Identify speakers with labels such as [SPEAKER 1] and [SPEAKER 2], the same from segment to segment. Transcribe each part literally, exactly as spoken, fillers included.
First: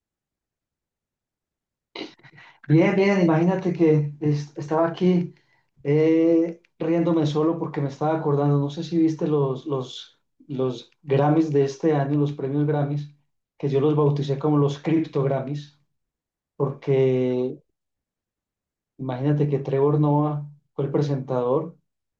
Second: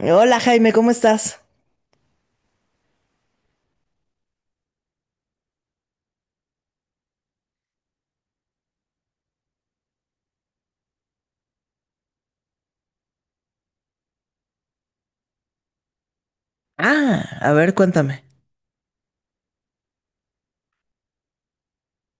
[SPEAKER 1] Hola Jaime, ¿cómo estás?
[SPEAKER 2] Bien, bien, imagínate que es- estaba aquí eh, riéndome solo porque me estaba acordando, no sé si viste los, los, los Grammys de este año, los premios Grammys, que yo los bauticé como los Crypto Grammys,
[SPEAKER 1] Ah, a
[SPEAKER 2] porque
[SPEAKER 1] ver, cuéntame.
[SPEAKER 2] imagínate que Trevor Noah fue el presentador.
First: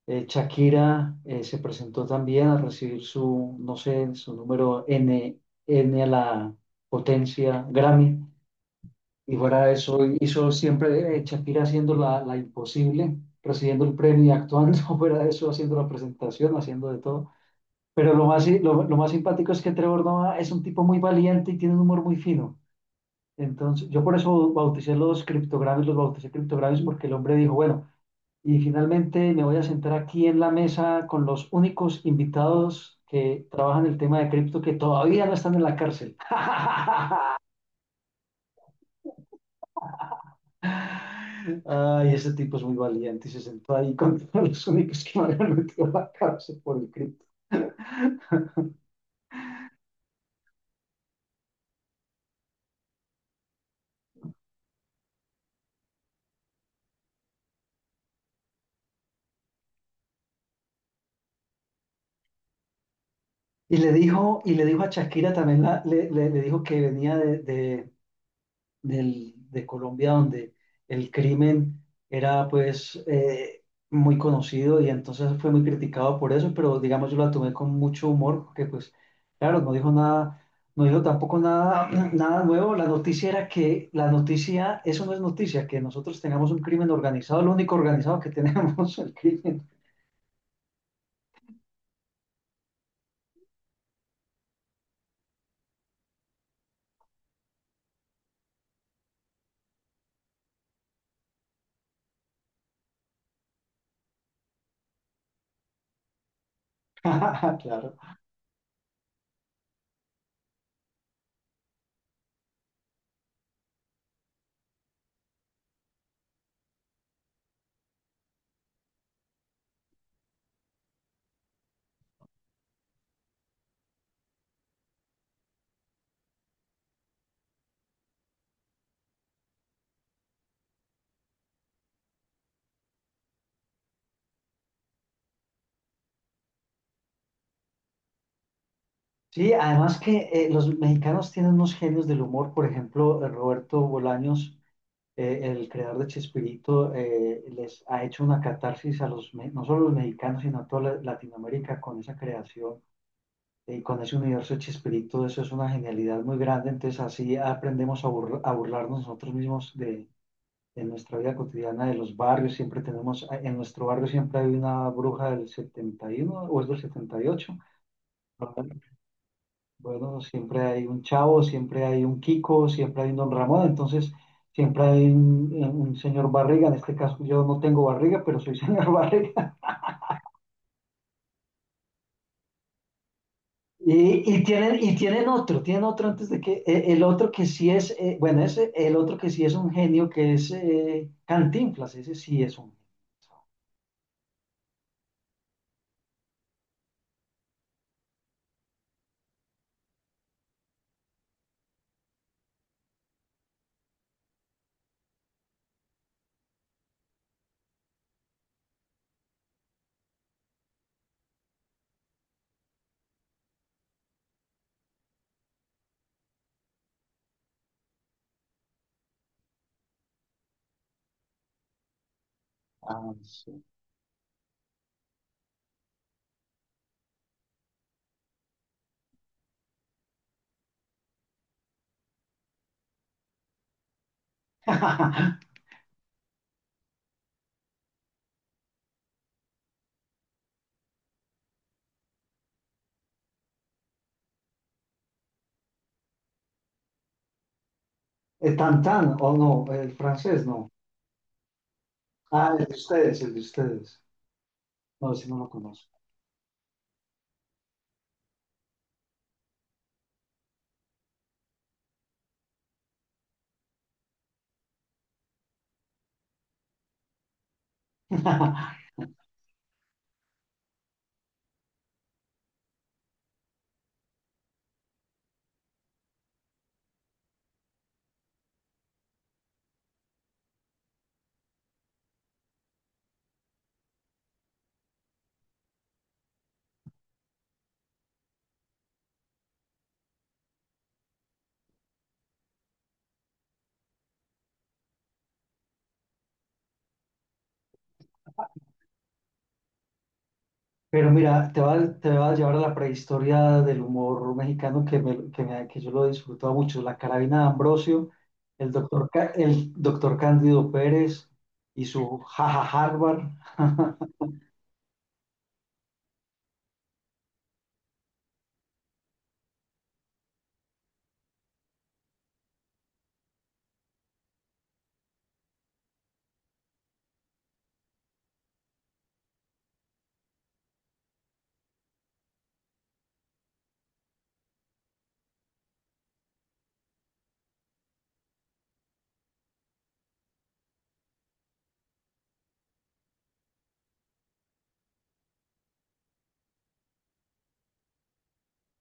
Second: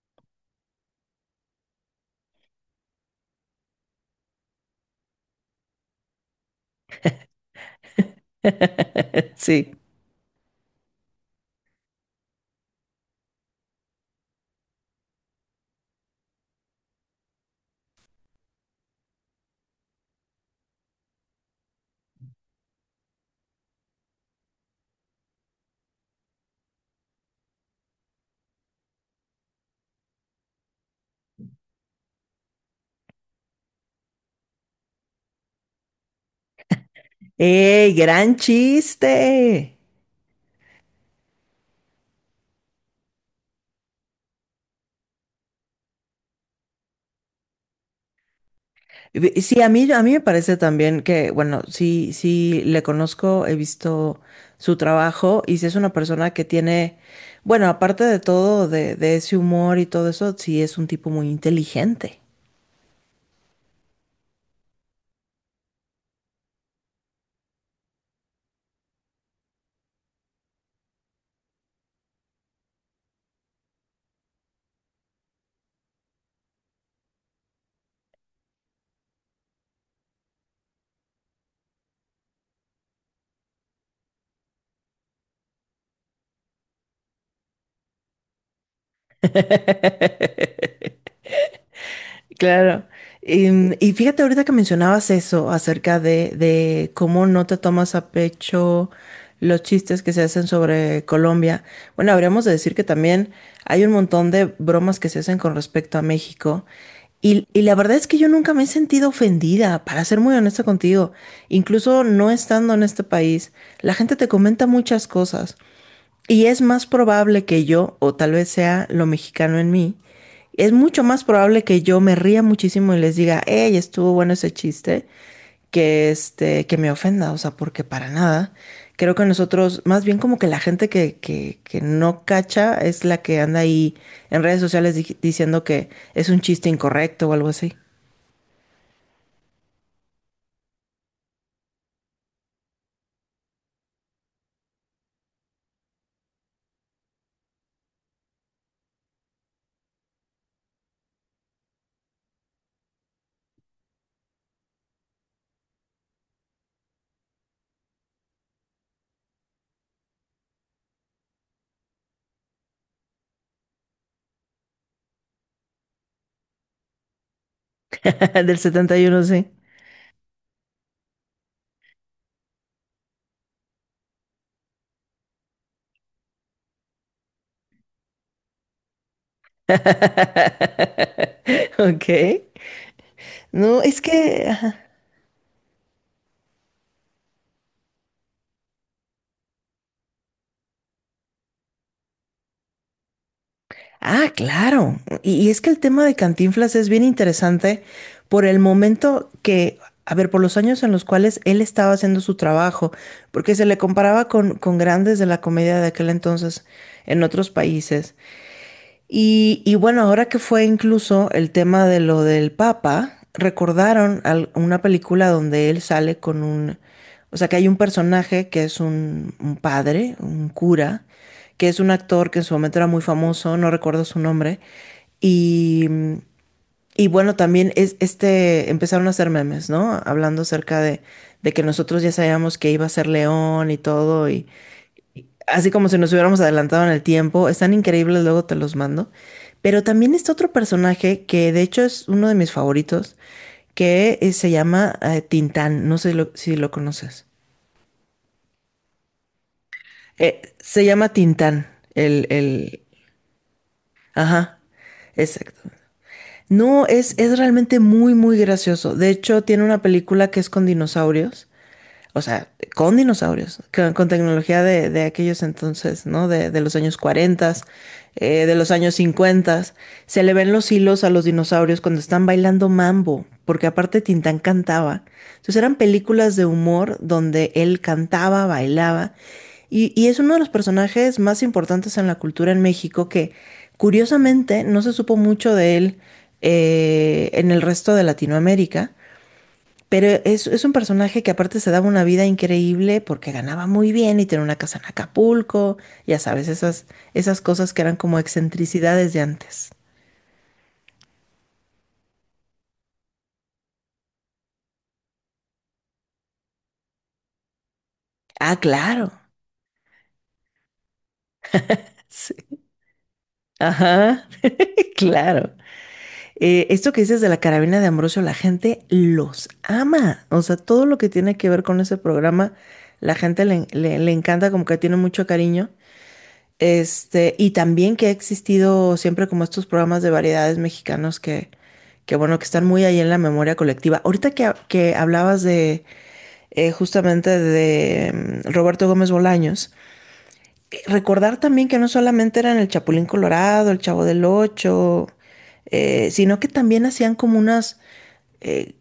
[SPEAKER 2] eh, Shakira eh, se presentó también a recibir su, no sé, su número N, N a la potencia Grammy. Y fuera
[SPEAKER 1] Sí.
[SPEAKER 2] de eso, hizo siempre eh, Shakira haciendo la, la imposible, recibiendo el premio y actuando, fuera de eso, haciendo la presentación, haciendo de todo. Pero lo más, si- lo, lo más simpático es que Trevor Noah es un tipo muy valiente y tiene un humor muy fino. Entonces, yo por eso bauticé los criptogramas, los bauticé criptogramas porque el hombre dijo, bueno, y finalmente me voy a sentar aquí en la mesa con los únicos invitados que trabajan el tema de cripto que todavía no están en la cárcel.
[SPEAKER 1] Eh, gran chiste!
[SPEAKER 2] Ay, ese tipo es muy valiente y se sentó ahí con todos los únicos que me habían metido a la cárcel por el cripto.
[SPEAKER 1] Ve- Sí, a mí, a mí me parece también que, bueno, sí, sí, le conozco, he visto su trabajo y si es una persona que tiene, bueno, aparte de todo, de, de ese humor y todo eso, sí es un tipo muy inteligente.
[SPEAKER 2] Y le dijo, y le dijo a Shakira también, la- le, le- le dijo que venía de, de- del- de Colombia donde el crimen era pues eh, muy conocido y entonces fue muy criticado por eso, pero digamos yo la tomé con mucho humor porque pues claro, no dijo nada, no dijo tampoco nada, nada nuevo. La noticia era que la noticia, eso no es noticia, que nosotros tengamos un crimen organizado, lo único organizado que tenemos, el crimen.
[SPEAKER 1] Claro. Em, Y, fíjate ahorita que mencionabas eso acerca de, de cómo no te tomas a pecho los chistes que se hacen sobre Colombia. Bueno, habríamos de decir que también hay un montón de bromas que se hacen con respecto a México. Y, y la verdad
[SPEAKER 2] Claro.
[SPEAKER 1] es que yo nunca me he sentido ofendida, para ser muy honesta contigo. Incluso no estando en este país, la gente te comenta muchas cosas. Y es más probable que yo, o tal vez sea lo mexicano en mí, es mucho más probable que yo me ría muchísimo y les diga, hey, estuvo bueno ese chiste, que este, que me ofenda, o sea, porque para nada. Creo que nosotros, más bien como que la gente que, que, que no cacha es la que anda ahí en redes sociales di- diciendo que es un chiste incorrecto o algo así.
[SPEAKER 2] Sí, además que eh, los mexicanos tienen unos genios del humor, por ejemplo, eh, Roberto Bolaños, eh, el creador de Chespirito, eh, les ha hecho una catarsis a los, me- no solo a los mexicanos, sino a toda la- Latinoamérica con esa creación eh, y con ese universo de Chespirito. Eso es una genialidad muy grande. Entonces, así aprendemos a, burl- a burlarnos nosotros mismos de, de nuestra vida cotidiana, de los barrios. Siempre tenemos, en nuestro barrio siempre hay una bruja del setenta y uno o es del setenta y ocho.
[SPEAKER 1] Del setenta y uno sí.
[SPEAKER 2] Bueno, siempre hay un Chavo, siempre hay un Kiko, siempre hay un Don Ramón, entonces siempre hay un, un señor Barriga. En este caso yo no tengo barriga, pero soy señor Barriga.
[SPEAKER 1] Ok. No, es
[SPEAKER 2] Y, y
[SPEAKER 1] que...
[SPEAKER 2] tienen,
[SPEAKER 1] ajá.
[SPEAKER 2] y tienen otro, tienen otro antes de que, eh, el otro que sí es, eh, bueno, ese, el otro que sí es un genio, que es eh, Cantinflas, ese sí es un.
[SPEAKER 1] Ah, claro. Y, y es que el tema de Cantinflas es bien interesante por el momento que, a ver, por los años en los cuales él estaba haciendo su trabajo, porque se le comparaba con, con grandes de la comedia de aquel entonces en otros países. Y, y bueno, ahora que fue incluso el tema de lo del Papa, recordaron al- una película donde él sale con un, o sea, que hay un personaje que es un, un padre, un cura, que es un actor que en su momento era muy
[SPEAKER 2] Ah,
[SPEAKER 1] famoso,
[SPEAKER 2] sí.
[SPEAKER 1] no recuerdo su nombre, y, y bueno, también es, este, empezaron a hacer memes, ¿no? Hablando acerca de, de que nosotros ya sabíamos que iba a ser León y todo, así como si nos hubiéramos adelantado en el tiempo. Están increíbles, luego te los mando. Pero también está otro personaje que de hecho es uno de mis favoritos, que eh, se llama eh, Tintán. No sé lo- si lo conoces.
[SPEAKER 2] El Tantán, o no, el
[SPEAKER 1] Eh,
[SPEAKER 2] francés, no.
[SPEAKER 1] se llama Tintán, el,
[SPEAKER 2] Ah, el de
[SPEAKER 1] el...
[SPEAKER 2] ustedes, el de ustedes.
[SPEAKER 1] Ajá,
[SPEAKER 2] No, ese no lo
[SPEAKER 1] exacto.
[SPEAKER 2] conozco.
[SPEAKER 1] No, es, es realmente muy, muy gracioso. De hecho, tiene una película que es con dinosaurios. O sea, con dinosaurios, con, con tecnología de, de aquellos entonces, ¿no? De, de los años cuarenta, eh, de los años cincuenta. Se le ven los hilos a los dinosaurios cuando están bailando mambo, porque aparte Tintán cantaba. Entonces eran películas de humor donde él cantaba, bailaba. Y, y es uno de los personajes más importantes en la cultura en México que curiosamente no se supo mucho de él eh, en el resto de Latinoamérica. Pero es, es un personaje que aparte se daba una vida increíble porque ganaba muy bien y tenía una casa en Acapulco, ya sabes, esas, esas cosas que eran como excentricidades de antes.
[SPEAKER 2] Pero mira, te va, te va a llevar a la prehistoria del humor mexicano que, me- que, me- que yo lo disfrutaba mucho. La Carabina de Ambrosio,
[SPEAKER 1] Ah,
[SPEAKER 2] el doctor,
[SPEAKER 1] claro.
[SPEAKER 2] Ca- el doctor Cándido Pérez y su
[SPEAKER 1] Sí.
[SPEAKER 2] jaja Harvard.
[SPEAKER 1] Ajá, claro. Eh, esto que dices de la carabina de Ambrosio, la gente los ama. O sea, todo lo que tiene que ver con ese programa, la gente le, le- le encanta, como que tiene mucho cariño. Este, y también que ha existido siempre como estos programas de variedades mexicanos que, que bueno, que están muy ahí en la memoria colectiva. Ahorita que, ha- que hablabas de eh, justamente de mm, Roberto Gómez Bolaños, eh, recordar también que no solamente eran el Chapulín Colorado, el Chavo del Ocho, eh, sino que también hacían como unas, eh,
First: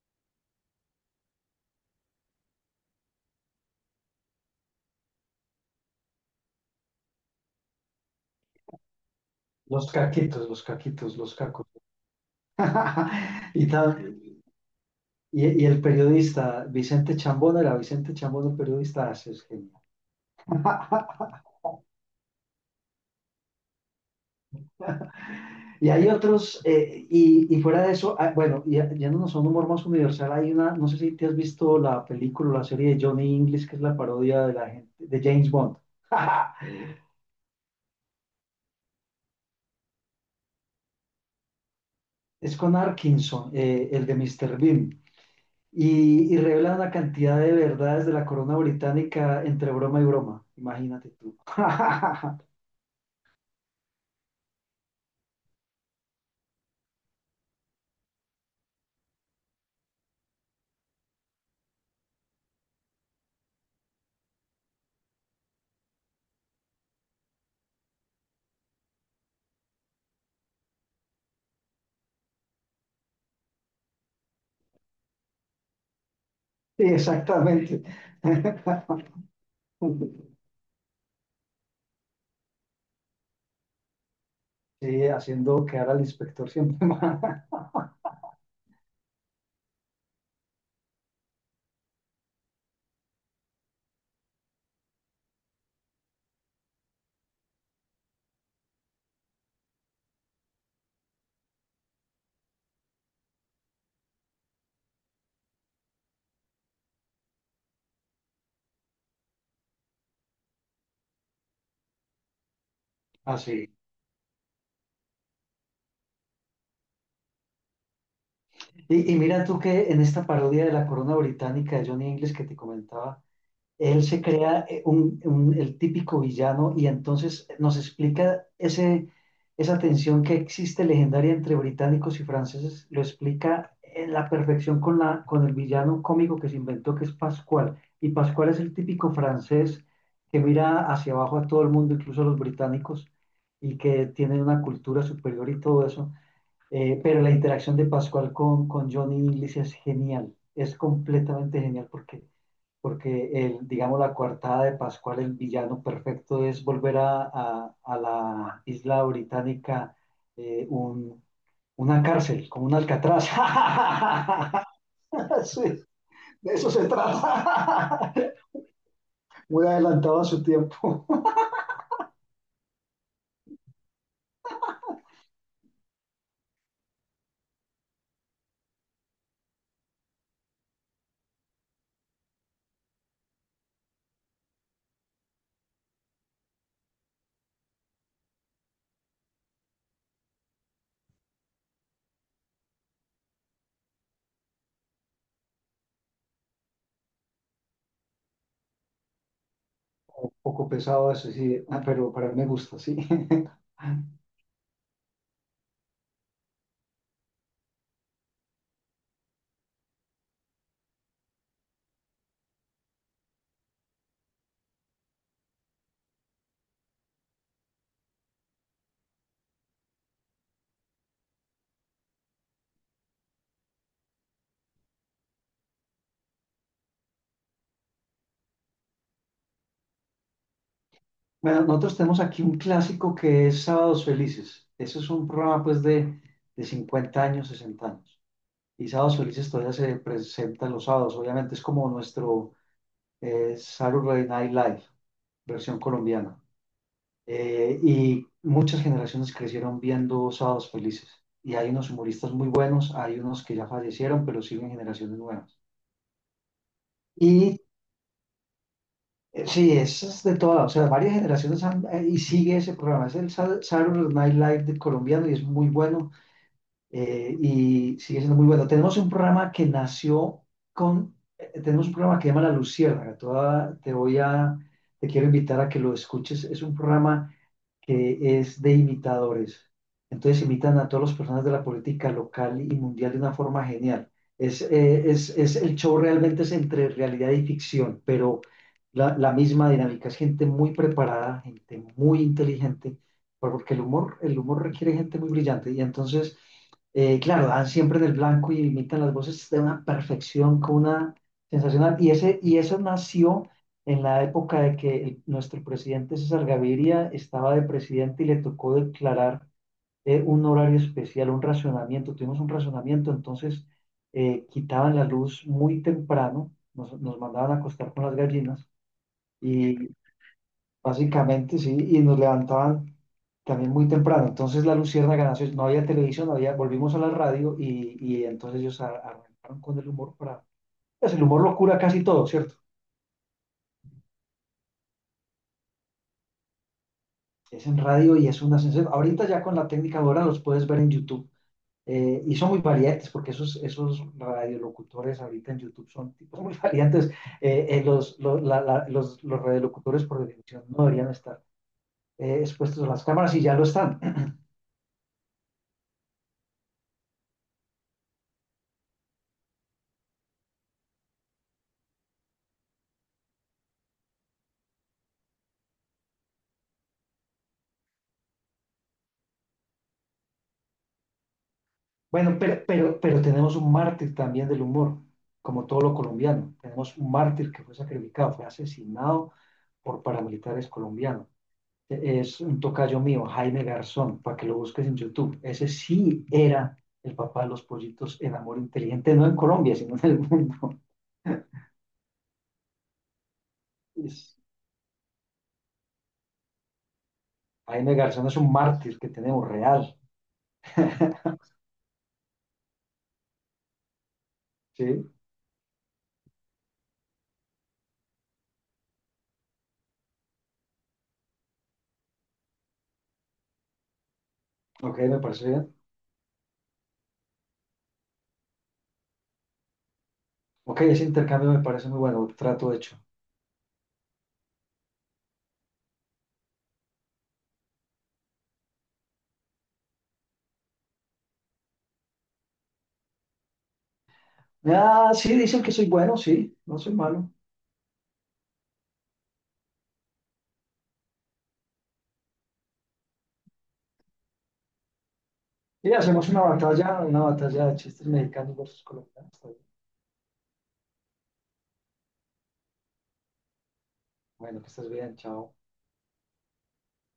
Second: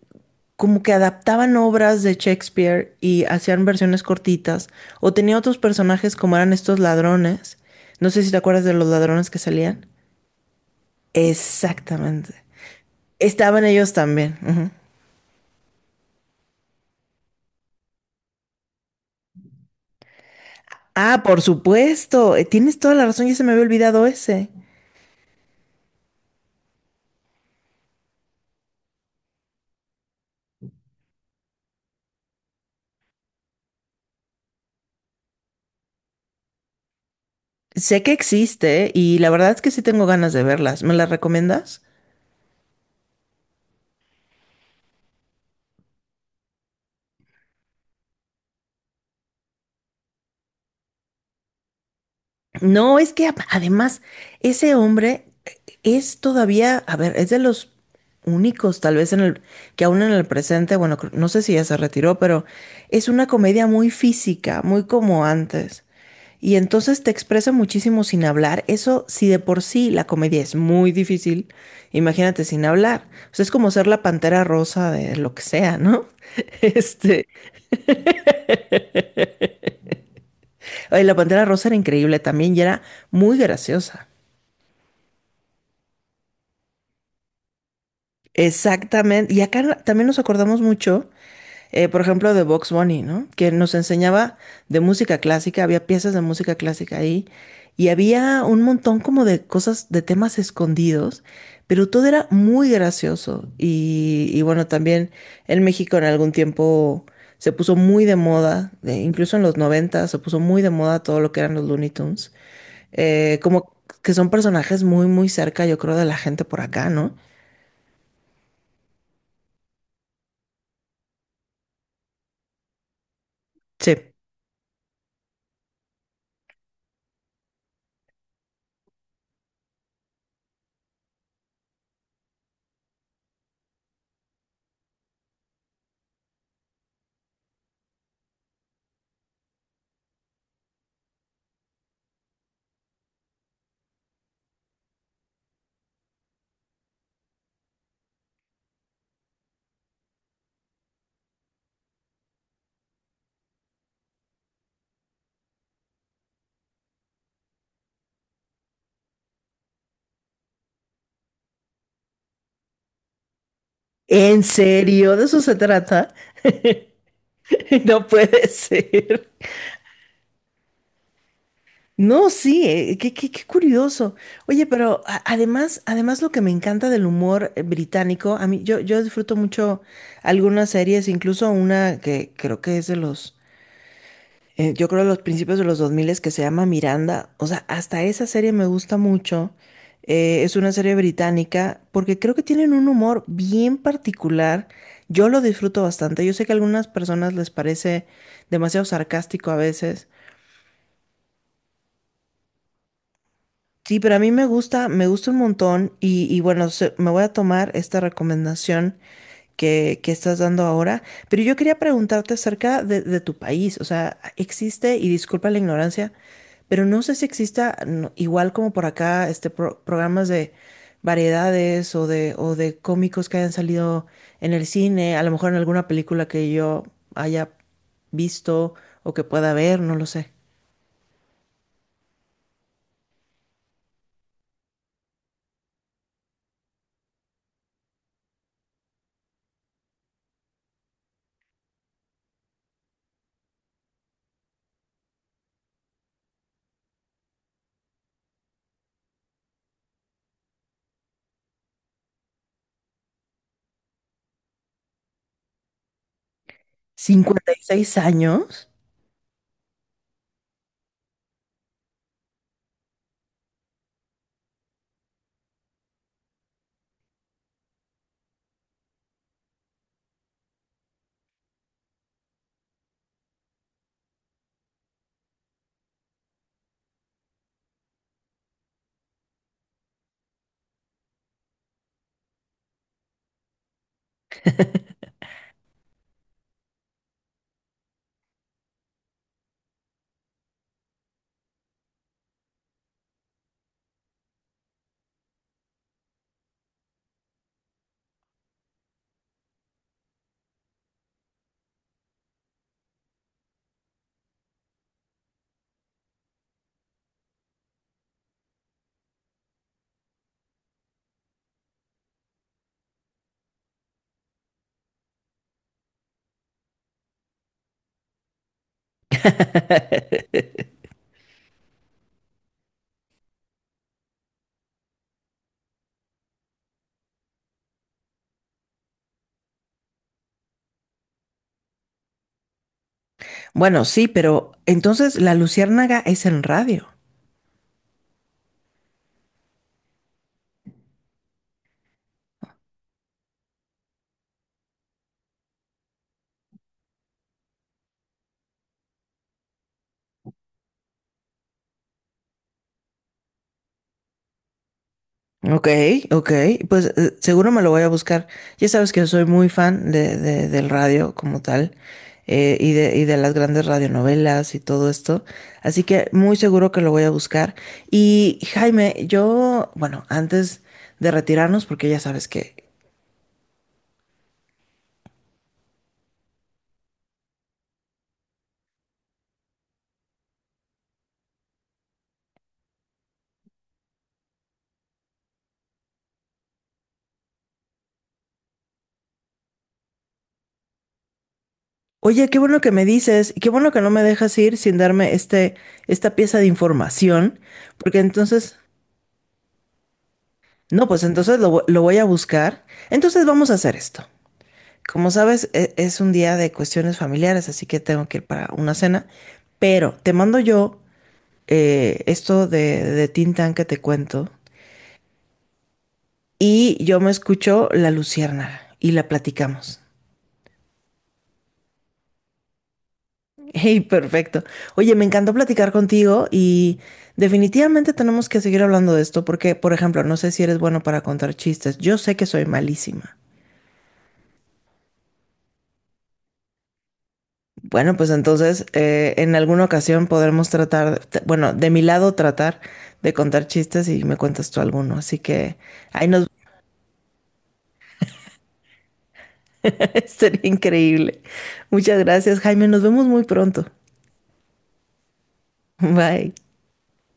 [SPEAKER 1] como que adaptaban obras de Shakespeare y hacían versiones cortitas, o tenía otros personajes como eran estos ladrones. No sé si te acuerdas de los ladrones que salían.
[SPEAKER 2] Los caquitos, los caquitos, los cacos.
[SPEAKER 1] Exactamente. Estaban
[SPEAKER 2] Y,
[SPEAKER 1] ellos también.
[SPEAKER 2] tal,
[SPEAKER 1] Ujú.
[SPEAKER 2] y, y el periodista Vicente Chambón, era Vicente Chambón el periodista, así es genial.
[SPEAKER 1] Ah, por supuesto. Eh, Tienes toda la razón, ya se me había olvidado ese.
[SPEAKER 2] Y hay otros, eh, y, y, fuera de eso, ah, bueno, ya, yéndonos a un humor más universal, hay una, no sé si te has visto la película o la serie de Johnny English, que es la parodia de la gente, de James Bond.
[SPEAKER 1] Sé que existe y la verdad es que sí tengo ganas de verlas. ¿Me las recomiendas?
[SPEAKER 2] Es con Arkinson, eh, el de Mister Bean, y, y, revela una cantidad de verdades de la corona británica entre broma y broma. Imagínate tú.
[SPEAKER 1] No, es que a- además ese hombre eh, es todavía, a ver, es de los únicos tal vez en el que aún en el presente, bueno, cr- no sé si ya se retiró, pero es una comedia muy física, muy como antes. Y entonces te expresa muchísimo sin hablar. Eso, si de por sí la comedia es muy difícil, imagínate sin hablar. O sea, es como ser la Pantera Rosa de lo que sea, ¿no?
[SPEAKER 2] Sí,
[SPEAKER 1] Este,
[SPEAKER 2] exactamente.
[SPEAKER 1] ay, la Pantera Rosa era increíble también y era muy graciosa.
[SPEAKER 2] Sí, haciendo quedar al inspector siempre más.
[SPEAKER 1] Exactamente. Y acá también nos acordamos mucho, eh, por ejemplo, de Box Bunny, ¿no? Que nos enseñaba de música clásica, había piezas de música clásica ahí y había un montón como de cosas, de temas escondidos, pero todo era muy gracioso. Y, y bueno, también en México en algún tiempo se puso muy de moda, de- incluso en los noventa se puso muy de moda todo lo que eran los Looney Tunes, eh,
[SPEAKER 2] Así.
[SPEAKER 1] como que son personajes muy, muy cerca, yo creo, de la gente por acá, ¿no?
[SPEAKER 2] Y, y mira tú que en esta parodia de la corona británica de Johnny English que te comentaba, él
[SPEAKER 1] Sí.
[SPEAKER 2] se crea eh, un- un- el típico villano y entonces nos explica ese, esa tensión que existe legendaria entre británicos y franceses, lo explica en la perfección con, la, con el villano cómico que se inventó, que es Pascual. Y Pascual es el típico francés que mira hacia abajo a todo el mundo, incluso a los británicos, y que tiene una cultura superior y todo eso. Eh, pero la interacción de Pascual con, con Johnny English es genial, es completamente genial porque, porque el, digamos, la coartada de Pascual, el villano perfecto, es volver a, a- a la isla británica, eh, un- una cárcel, como un Alcatraz.
[SPEAKER 1] ¿En serio? ¿De eso se
[SPEAKER 2] Sí,
[SPEAKER 1] trata?
[SPEAKER 2] de eso se trata.
[SPEAKER 1] No puede ser.
[SPEAKER 2] Muy adelantado a su tiempo.
[SPEAKER 1] No, sí, eh, qué, qué- qué curioso. Oye, pero a- además, además lo que me encanta del humor eh, británico, a mí yo, yo disfruto mucho algunas series, incluso una que creo que es de los eh, yo creo los principios de los dos mil es que se llama Miranda. O sea, hasta esa serie me gusta mucho. Eh, es una serie británica porque creo que tienen un humor bien particular. Yo lo disfruto bastante. Yo sé que a algunas personas les parece demasiado sarcástico a veces.
[SPEAKER 2] Un poco pesado eso, sí, ah, pero, pero a mí me gusta, sí.
[SPEAKER 1] Sí, pero a mí me gusta, me gusta un montón y, y bueno, se- me voy a tomar esta recomendación que, que estás dando ahora, pero yo quería preguntarte acerca de, de tu país. O sea, existe, y disculpa la ignorancia, pero no sé si exista, no, igual como por acá, este pro- programas de variedades o de, o de cómicos que hayan salido en el cine, a lo mejor en alguna película que yo haya visto o que pueda ver, no lo sé.
[SPEAKER 2] Bueno, nosotros tenemos aquí un clásico que es Sábados Felices. Ese es un programa pues de, de cincuenta años, sesenta años. Y Sábados Felices todavía se presenta los sábados. Obviamente es como nuestro eh, Saturday Night Live, versión colombiana. Eh, y muchas generaciones crecieron viendo Sábados Felices. Y hay unos humoristas muy buenos, hay unos que ya fallecieron, pero siguen generaciones nuevas.
[SPEAKER 1] Cincuenta
[SPEAKER 2] Y
[SPEAKER 1] y seis años?
[SPEAKER 2] Eh, sí, eso es de toda, o sea, varias generaciones han- eh, y sigue ese programa. Es el Sa- Saturday Night Live de colombiano y es muy bueno, eh, y sigue siendo muy bueno. Tenemos un programa que nació con, eh, tenemos un programa que se llama La Luciérnaga. Te voy a, te voy a- te quiero invitar a que lo escuches. Es un programa que es de imitadores. Entonces imitan a todas las personas de la política local y mundial de una forma genial. Es, eh, es, es- el show realmente es entre realidad y ficción, pero la, la misma dinámica. Es gente muy preparada, gente muy inteligente, porque el humor, el humor requiere gente muy brillante. Y entonces, eh, claro, dan siempre en el blanco y imitan las voces de una perfección, con una sensacional. Y, ese, y eso nació en la época de que el- nuestro presidente César Gaviria estaba de presidente y le tocó declarar eh, un horario especial, un racionamiento. Tuvimos un racionamiento, entonces eh, quitaban la luz muy temprano, nos, nos mandaban a acostar con las gallinas y básicamente sí, y nos levantaban también muy temprano. Entonces la luciérnaga nació, no había televisión, no había, volvimos a la radio y, y entonces ellos a- arrancaron con el humor para... pues el humor lo cura casi todo, ¿cierto?
[SPEAKER 1] Bueno, sí, pero entonces La Luciérnaga es en radio.
[SPEAKER 2] Es en radio y es una sensación. Ahorita ya con la técnica ahora los puedes ver en YouTube. Eh, y son muy variantes, porque esos, esos radiolocutores ahorita en YouTube son tipos muy variantes. Eh, eh, los, los, la- la- los- Los radiolocutores, por definición, no deberían estar eh, expuestos a las cámaras y ya lo están.
[SPEAKER 1] Ok, ok, pues eh, seguro me lo voy a buscar. Ya sabes que soy muy fan de, de- del radio como tal eh, y de, y de las grandes radionovelas y todo esto, así que muy seguro que lo voy a buscar. Y Jaime, yo, bueno, antes de retirarnos, porque ya sabes
[SPEAKER 2] Bueno,
[SPEAKER 1] que,
[SPEAKER 2] pero, pero, pero tenemos un mártir también del humor, como todo lo colombiano. Tenemos un mártir que fue sacrificado, fue asesinado por paramilitares colombianos. Es un tocayo mío, Jaime Garzón, para que lo busques en YouTube. Ese sí era el papá de los pollitos en Amor Inteligente, no en Colombia, sino en el mundo.
[SPEAKER 1] oye, qué bueno que me dices y qué bueno que no me dejas
[SPEAKER 2] Es-
[SPEAKER 1] ir sin darme este, esta pieza de información,
[SPEAKER 2] Jaime
[SPEAKER 1] porque
[SPEAKER 2] Garzón es un
[SPEAKER 1] entonces,
[SPEAKER 2] mártir que tenemos real.
[SPEAKER 1] no, pues entonces lo, vo- lo voy a buscar. Entonces vamos a hacer esto. Como
[SPEAKER 2] Sí,
[SPEAKER 1] sabes, e- es un día de cuestiones familiares, así que tengo que ir para una cena. Pero te mando yo eh, esto de, de Tin Tan que te cuento.
[SPEAKER 2] ok, me parece bien.
[SPEAKER 1] Y yo me escucho La Luciérnaga y la platicamos.
[SPEAKER 2] Ok, ese intercambio me parece muy bueno, trato hecho.
[SPEAKER 1] Hey, perfecto. Oye, me encantó platicar contigo y definitivamente tenemos que seguir hablando de esto porque, por ejemplo, no sé si eres bueno para contar chistes. Yo sé que soy malísima.
[SPEAKER 2] Ah, sí, dicen que soy bueno, sí, no soy malo.
[SPEAKER 1] Bueno, pues entonces eh, en alguna ocasión podremos tratar, t- bueno, de mi lado tratar de contar chistes y me cuentas tú alguno. Así que
[SPEAKER 2] Y
[SPEAKER 1] ahí nos
[SPEAKER 2] hacemos una batalla, una batalla de chistes mexicanos versus colombianos. Está bien.
[SPEAKER 1] sería increíble. Muchas gracias, Jaime. Nos vemos muy pronto.
[SPEAKER 2] Bueno, que estés bien, chao.
[SPEAKER 1] Bye.